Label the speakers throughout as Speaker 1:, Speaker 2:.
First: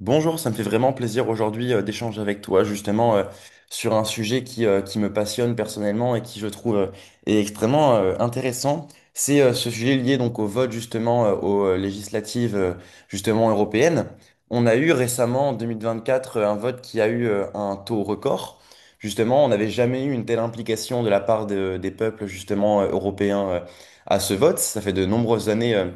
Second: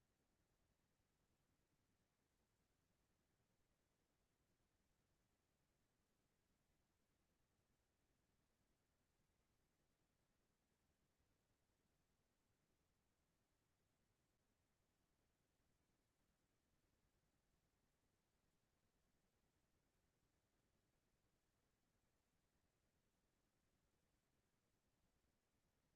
Speaker 1: Bonjour, ça me fait vraiment plaisir aujourd'hui d'échanger avec toi justement sur un sujet qui me passionne personnellement et qui je trouve est extrêmement intéressant. C'est ce sujet lié donc au vote justement aux législatives justement européennes. On a eu récemment en 2024 un vote qui a eu un taux record. Justement, on n'avait jamais eu une telle implication de la part des peuples justement européens à ce vote. Ça fait de nombreuses années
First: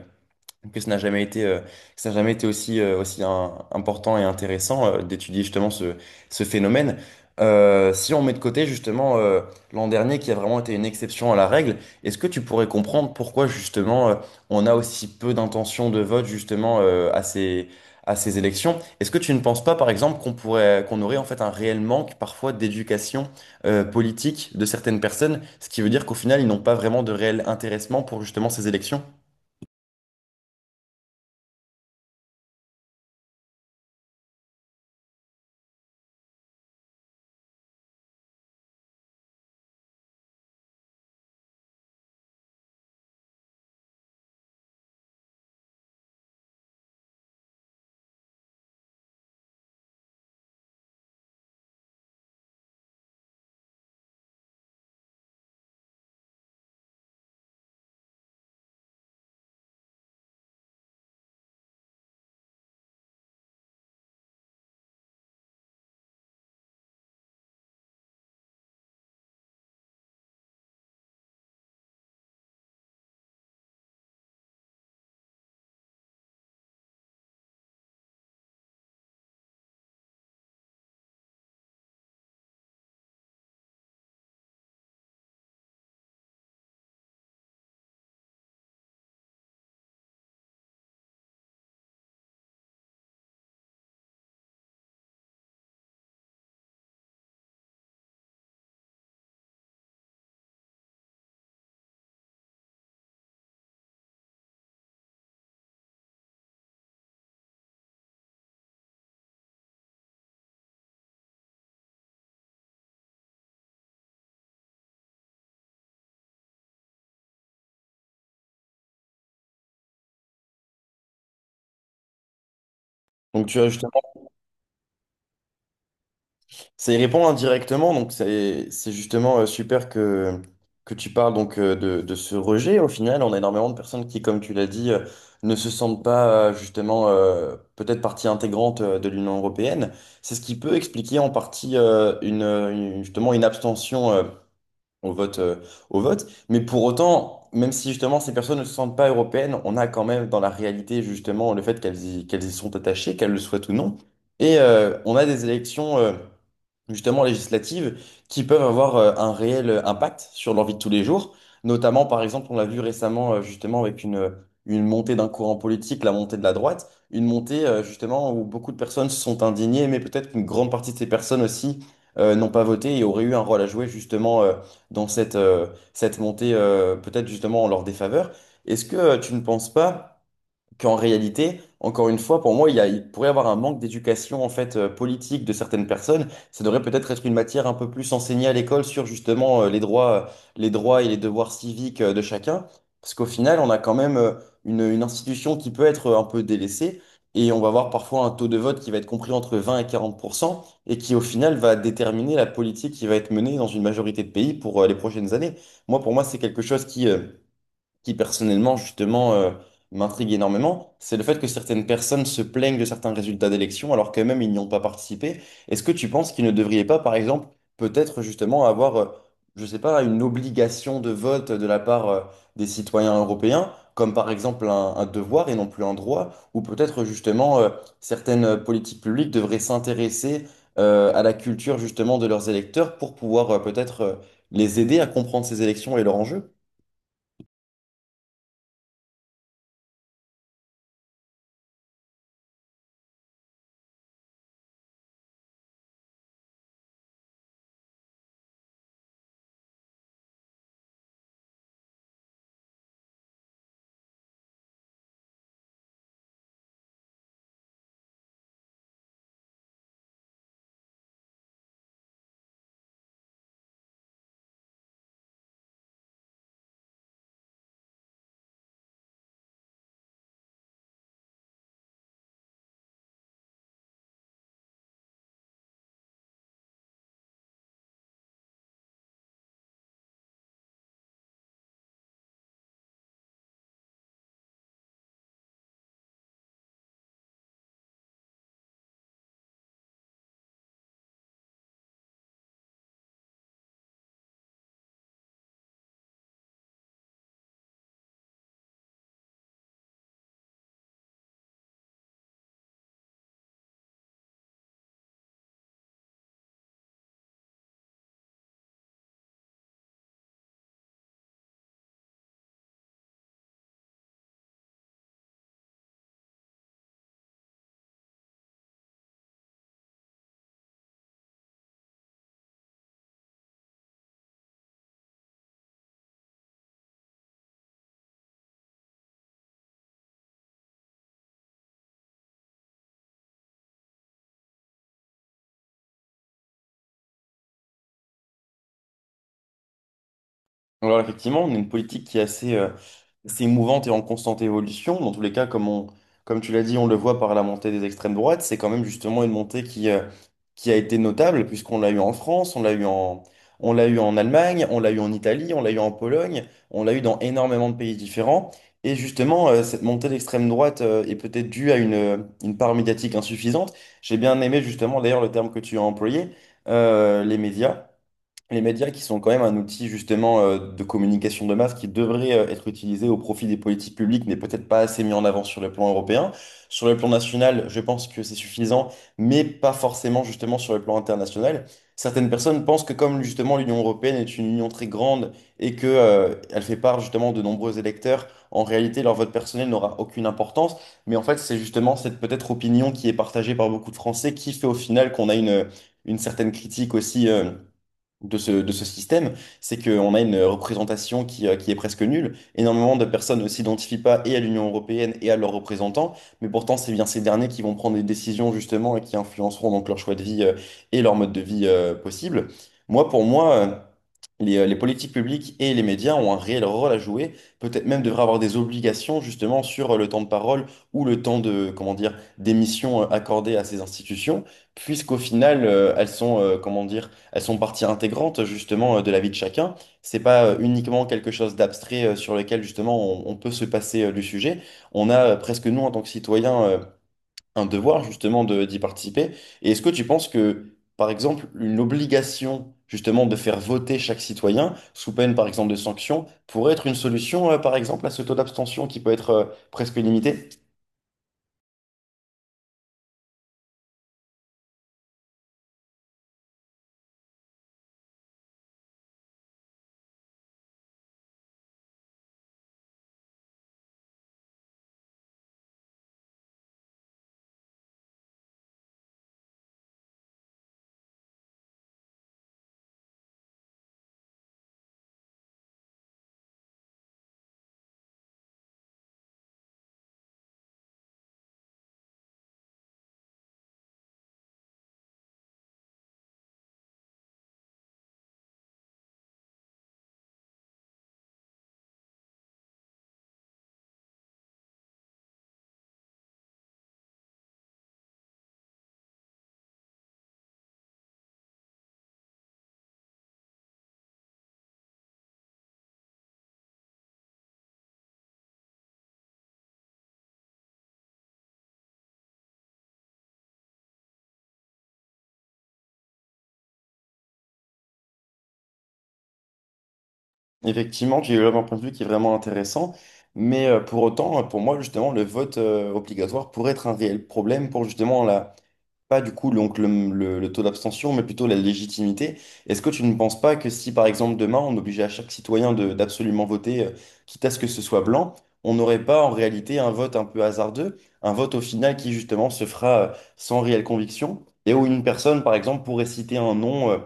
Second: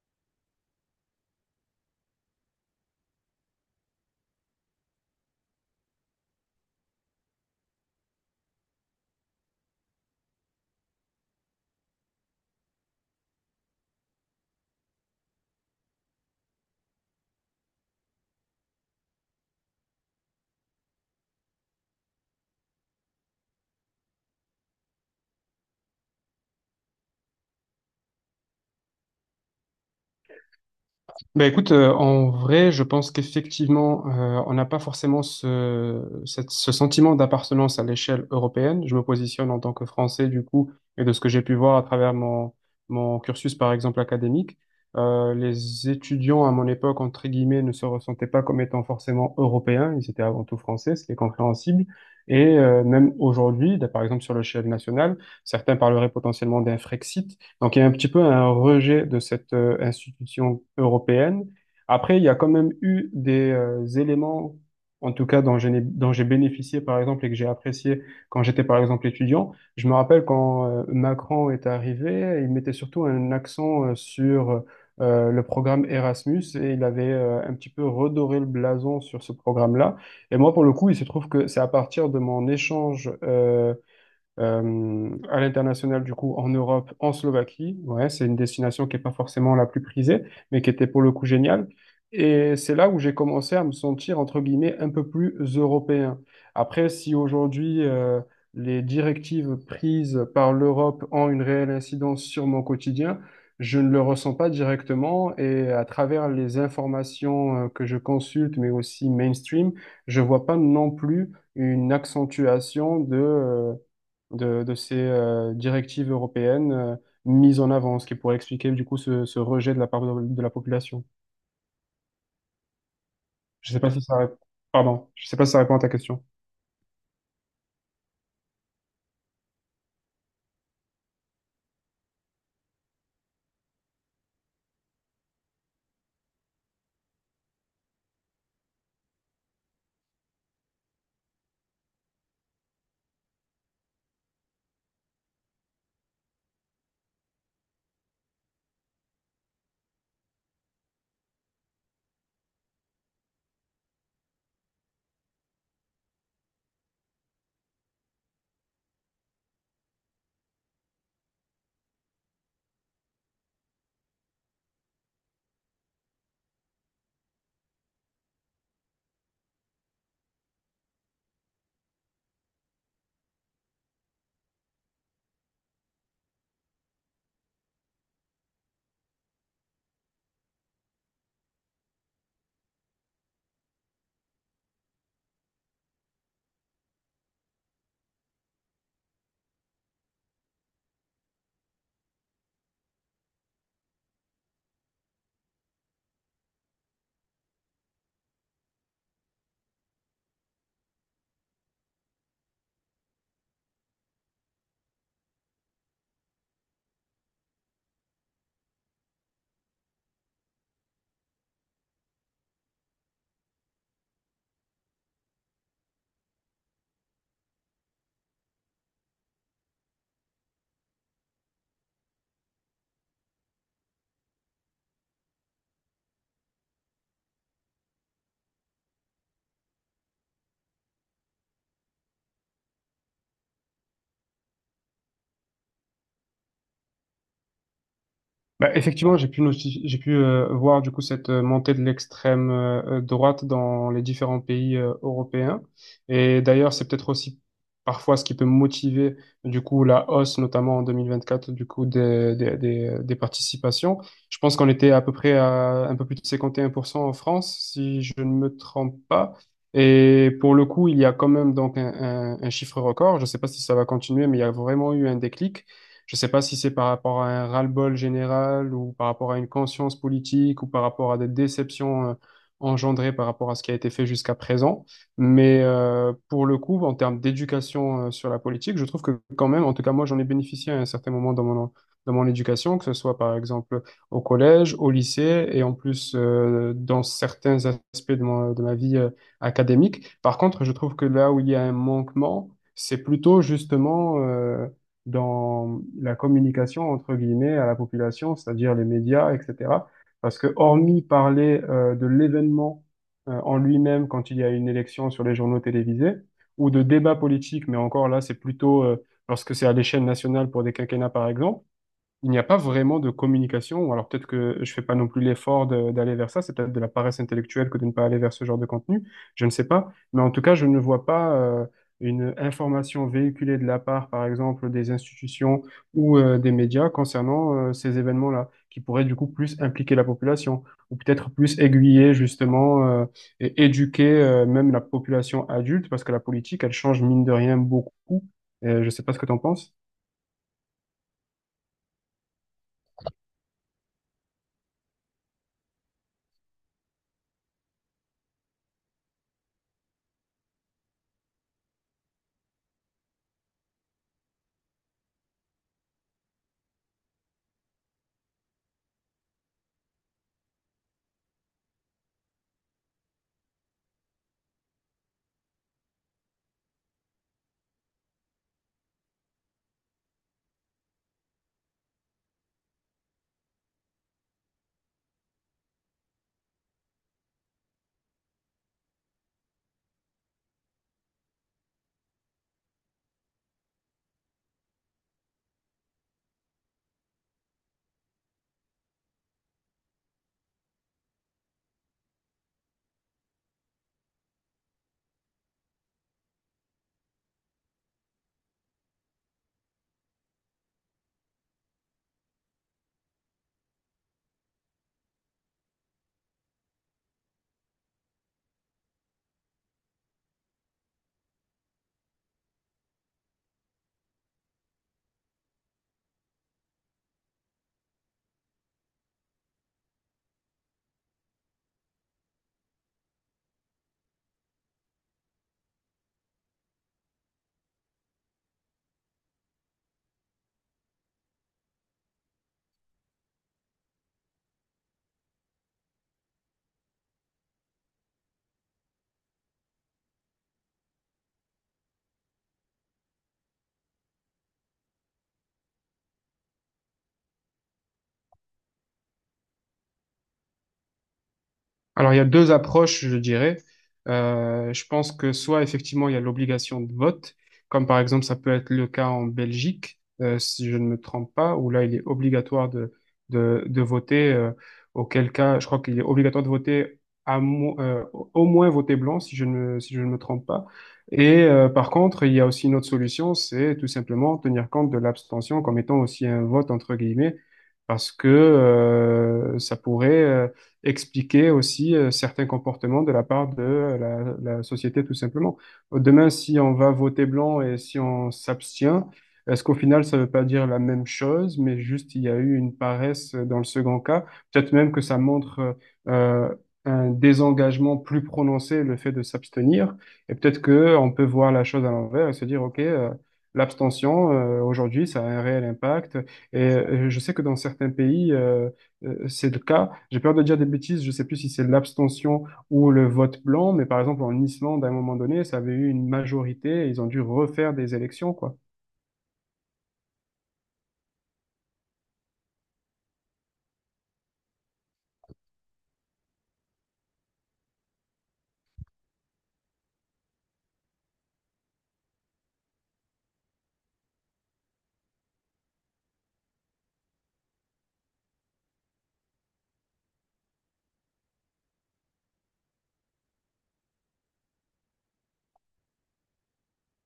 Speaker 1: que ça n'a jamais été aussi important et intéressant d'étudier justement ce phénomène. Si on met de côté justement l'an dernier qui a vraiment été une exception à la règle, est-ce que tu pourrais comprendre pourquoi justement on a aussi peu d'intentions de vote justement à à ces élections? Est-ce que tu ne penses pas par exemple qu'on aurait en fait un réel manque parfois d'éducation politique de certaines personnes, ce qui veut dire qu'au final ils n'ont pas vraiment de réel intéressement pour justement ces élections?
Speaker 2: En vrai, je pense qu'effectivement, on n'a pas forcément ce sentiment d'appartenance à l'échelle européenne. Je me positionne en tant que Français, du coup, et de ce que j'ai pu voir à travers mon cursus, par exemple, académique, les étudiants à mon époque, entre guillemets, ne se ressentaient pas comme étant forcément européens. Ils étaient avant tout français, ce qui est compréhensible. Et même aujourd'hui, là, par exemple, sur l'échelle nationale, certains parleraient potentiellement d'un Frexit. Donc, il y a un petit peu un rejet de cette institution européenne. Après, il y a quand même eu des éléments, en tout cas, dont j'ai bénéficié, par exemple, et que j'ai apprécié quand j'étais, par exemple, étudiant. Je me rappelle quand Macron est arrivé, il mettait surtout un accent sur le programme Erasmus et il avait un petit peu redoré le blason sur ce programme-là. Et moi, pour le coup, il se trouve que c'est à partir de mon échange à l'international, du coup, en Europe, en Slovaquie. Ouais, c'est une destination qui n'est pas forcément la plus prisée, mais qui était pour le coup géniale. Et c'est là où j'ai commencé à me sentir, entre guillemets, un peu plus européen. Après, si aujourd'hui, les directives prises par l'Europe ont une réelle incidence sur mon quotidien, je ne le ressens pas directement et à travers les informations que je consulte, mais aussi mainstream, je vois pas non plus une accentuation de ces directives européennes mises en avant, ce qui pourrait expliquer du coup ce rejet de la part de la population.
Speaker 1: Donc tu as.
Speaker 2: Je sais pas si ça répond. Pardon, je sais pas si ça répond à ta question.
Speaker 1: Ça y répond indirectement, donc c'est justement super que tu parles donc de ce rejet. Au final, on a énormément de personnes qui, comme tu l'as dit, ne se sentent pas justement peut-être partie intégrante de l'Union européenne. C'est ce qui peut expliquer en partie justement une abstention au vote euh, au vote. Mais pour autant, même si justement ces personnes ne se sentent pas européennes, on a quand même dans la réalité justement le fait qu'elles y sont attachées, qu'elles le souhaitent ou non. Et on a des élections justement législatives qui peuvent avoir un réel impact sur leur vie de tous les jours. Notamment, par exemple, on l'a vu récemment justement avec une montée d'un courant politique, la montée de la droite, une montée justement où beaucoup de personnes se sont indignées, mais peut-être qu'une grande partie de ces personnes aussi n'ont pas voté et auraient eu un rôle à jouer justement dans cette montée, peut-être justement en leur défaveur. Est-ce que tu ne penses pas qu'en réalité, encore une fois, pour moi, il pourrait y avoir un manque d'éducation en fait politique de certaines personnes. Ça devrait peut-être être une matière un peu plus enseignée à l'école sur justement les droits et les devoirs civiques de chacun. Parce qu'au final, on a quand même une institution qui peut être un peu délaissée et on va avoir parfois un taux de vote qui va être compris entre 20 et 40% et qui au final va déterminer la politique qui va être menée dans une majorité de pays pour les prochaines années. Moi, pour moi, c'est quelque chose qui personnellement justement m'intrigue énormément, c'est le fait que certaines personnes se plaignent de certains résultats d'élections alors qu'elles-mêmes ils n'y ont pas participé. Est-ce que tu penses qu'ils ne devraient pas, par exemple, peut-être justement avoir, je sais pas, une obligation de vote de la part des citoyens européens, comme par exemple un devoir et non plus un droit, ou peut-être justement certaines politiques publiques devraient s'intéresser à la culture justement de leurs électeurs pour pouvoir peut-être les aider à comprendre ces élections et leurs enjeux?
Speaker 2: Bah, effectivement, j'ai pu voir du coup cette montée de l'extrême droite dans les différents pays européens. Et d'ailleurs, c'est peut-être aussi parfois ce qui peut motiver du coup la hausse, notamment en 2024, du coup des participations. Je pense qu'on était à peu près à un peu plus de 51% en France, si je ne me trompe pas. Et pour le coup, il y a quand même donc un chiffre record. Je ne sais pas si ça va continuer, mais il y a vraiment eu un déclic. Je sais pas si c'est par rapport à un ras-le-bol général ou par rapport à une conscience politique ou par rapport à des déceptions engendrées par rapport à ce qui a été fait jusqu'à présent. Mais pour le coup, en termes d'éducation sur la politique, je trouve que quand même, en tout cas moi, j'en ai bénéficié à un certain moment dans mon éducation, que ce soit par exemple au collège, au lycée et en plus dans certains aspects de ma vie académique. Par contre, je trouve que là où il y a un manquement, c'est plutôt justement dans la communication, entre guillemets, à la population, c'est-à-dire les médias, etc. Parce que hormis parler de l'événement en lui-même quand il y a une élection sur les journaux télévisés, ou de débats politiques, mais encore là, c'est plutôt lorsque c'est à l'échelle nationale pour des quinquennats, par exemple, il n'y a pas vraiment de communication, ou alors peut-être que je fais pas non plus l'effort d'aller vers ça, c'est peut-être de la paresse intellectuelle que de ne pas aller vers ce genre de contenu, je ne sais pas, mais en tout cas, je ne vois pas une information véhiculée de la part, par exemple, des institutions ou des médias concernant ces événements-là, qui pourraient du coup plus impliquer la population, ou peut-être plus aiguiller justement et éduquer même la population adulte, parce que la politique, elle change mine de rien beaucoup. Je ne sais pas ce que tu en penses.
Speaker 1: Alors effectivement, on a une politique qui est assez mouvante et en constante évolution. Dans tous les cas, comme tu l'as dit, on le voit par la montée des extrêmes droites. C'est quand même justement une montée qui a été notable puisqu'on l'a eu en France, on l'a eu en Allemagne, on l'a eu en Italie, on l'a eu en Pologne, on l'a eu dans énormément de pays différents. Et justement, cette montée d'extrême droite, est peut-être due à une part médiatique insuffisante. J'ai bien aimé justement d'ailleurs le terme que tu as employé, euh, les médias les médias qui sont quand même un outil justement de communication de masse qui devrait être utilisé au profit des politiques publiques, n'est peut-être pas assez mis en avant sur le plan européen. Sur le plan national, je pense que c'est suffisant, mais pas forcément justement sur le plan international. Certaines personnes pensent que comme justement l'Union européenne est une union très grande et que elle fait part justement de nombreux électeurs, en réalité leur vote personnel n'aura aucune importance. Mais en fait, c'est justement cette peut-être opinion qui est partagée par beaucoup de Français qui fait au final qu'on a une certaine critique aussi, de de ce système, c'est qu'on a une représentation qui est presque nulle. Énormément de personnes ne s'identifient pas et à l'Union européenne et à leurs représentants, mais pourtant c'est bien ces derniers qui vont prendre des décisions justement et qui influenceront donc leur choix de vie et leur mode de vie possible. Moi, pour moi, les politiques publiques et les médias ont un réel rôle à jouer, peut-être même devraient avoir des obligations justement sur le temps de parole ou le temps de, comment dire, d'émission accordée à ces institutions, puisqu'au final, comment dire, elles sont partie intégrante justement de la vie de chacun. C'est pas uniquement quelque chose d'abstrait sur lequel justement on peut se passer du sujet. On a presque nous en tant que citoyens un devoir justement de d'y participer. Et est-ce que tu penses que, par exemple, une obligation justement de faire voter chaque citoyen, sous peine par exemple de sanctions, pourrait être une solution, par exemple, à ce taux d'abstention qui peut être presque illimité?
Speaker 2: Alors, il y a deux approches, je dirais. Je pense que soit effectivement il y a l'obligation de vote, comme par exemple ça peut être le cas en Belgique, si je ne me trompe pas, où là il est obligatoire de voter, auquel cas je crois qu'il est obligatoire de voter au moins voter blanc, si je ne me trompe pas. Et par contre, il y a aussi une autre solution, c'est tout simplement tenir compte de l'abstention comme étant aussi un vote entre guillemets, parce que ça pourrait expliquer aussi certains comportements de la part de la société, tout simplement. Demain, si on va voter blanc et si on s'abstient, est-ce qu'au final, ça ne veut pas dire la même chose, mais juste il y a eu une paresse dans le second cas? Peut-être même que ça montre euh, un désengagement plus prononcé, le fait de s'abstenir. Et peut-être que on peut voir la chose à l'envers et se dire, OK, l'abstention, aujourd'hui, ça a un réel impact. Et je sais que dans certains pays, c'est le cas. J'ai peur de dire des bêtises, je sais plus si c'est l'abstention ou le vote blanc, mais par exemple en Islande, à un moment donné, ça avait eu une majorité et ils ont dû refaire des élections, quoi.
Speaker 1: Effectivement, j'ai eu un point de vue qui est vraiment intéressant. Mais pour autant, pour moi, justement, le vote obligatoire pourrait être un réel problème pour justement pas du coup donc le taux d'abstention, mais plutôt la légitimité. Est-ce que tu ne penses pas que si par exemple demain on obligeait à chaque citoyen d'absolument voter, quitte à ce que ce soit blanc, on n'aurait pas en réalité un vote un peu hasardeux, un vote au final qui justement se fera sans réelle conviction, et où une personne par exemple pourrait citer un nom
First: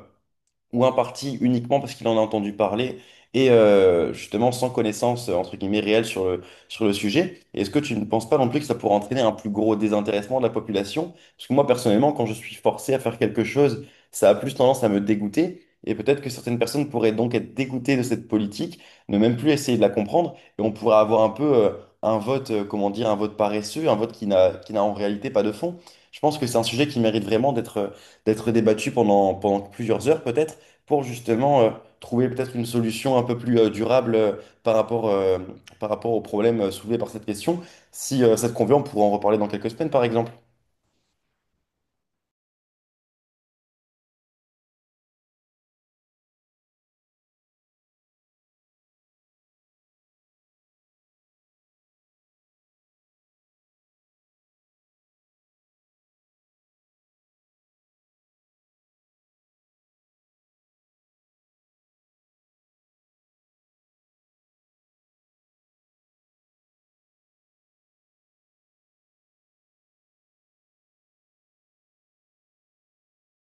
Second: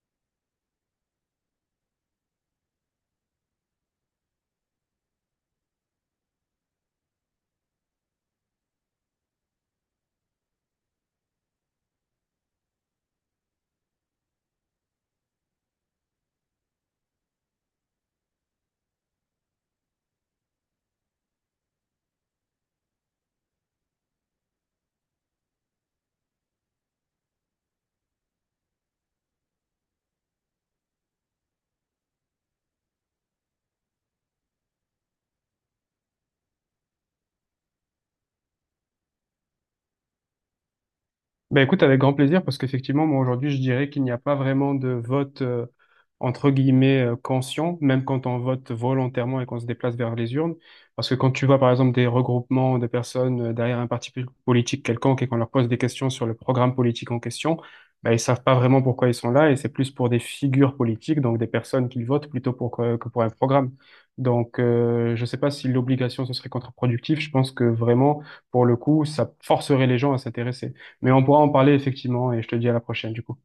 Speaker 1: ou un parti uniquement parce qu'il en a entendu parler et justement sans connaissance entre guillemets réelle sur sur le sujet. Et est-ce que tu ne penses pas non plus que ça pourrait entraîner un plus gros désintéressement de la population? Parce que moi personnellement, quand je suis forcé à faire quelque chose, ça a plus tendance à me dégoûter. Et peut-être que certaines personnes pourraient donc être dégoûtées de cette politique, ne même plus essayer de la comprendre, et on pourrait avoir un peu un vote, comment dire, un vote paresseux, un vote qui n'a en réalité pas de fond. Je pense que c'est un sujet qui mérite vraiment d'être débattu pendant plusieurs heures peut-être pour justement trouver peut-être une solution un peu plus durable par rapport, euh, par rapport au problème soulevé par cette question. Si ça te convient, on pourra en reparler dans quelques semaines, par exemple.
Speaker 2: Ben écoute, avec grand plaisir, parce qu'effectivement, moi aujourd'hui, je dirais qu'il n'y a pas vraiment de vote entre guillemets conscient, même quand on vote volontairement et qu'on se déplace vers les urnes. Parce que quand tu vois par exemple des regroupements de personnes derrière un parti politique quelconque et qu'on leur pose des questions sur le programme politique en question, ben, ils savent pas vraiment pourquoi ils sont là et c'est plus pour des figures politiques, donc des personnes qu'ils votent plutôt pour que pour un programme. Donc, je sais pas si l'obligation ce serait contre-productif. Je pense que vraiment, pour le coup, ça forcerait les gens à s'intéresser. Mais on pourra en parler effectivement et je te dis à la prochaine du coup.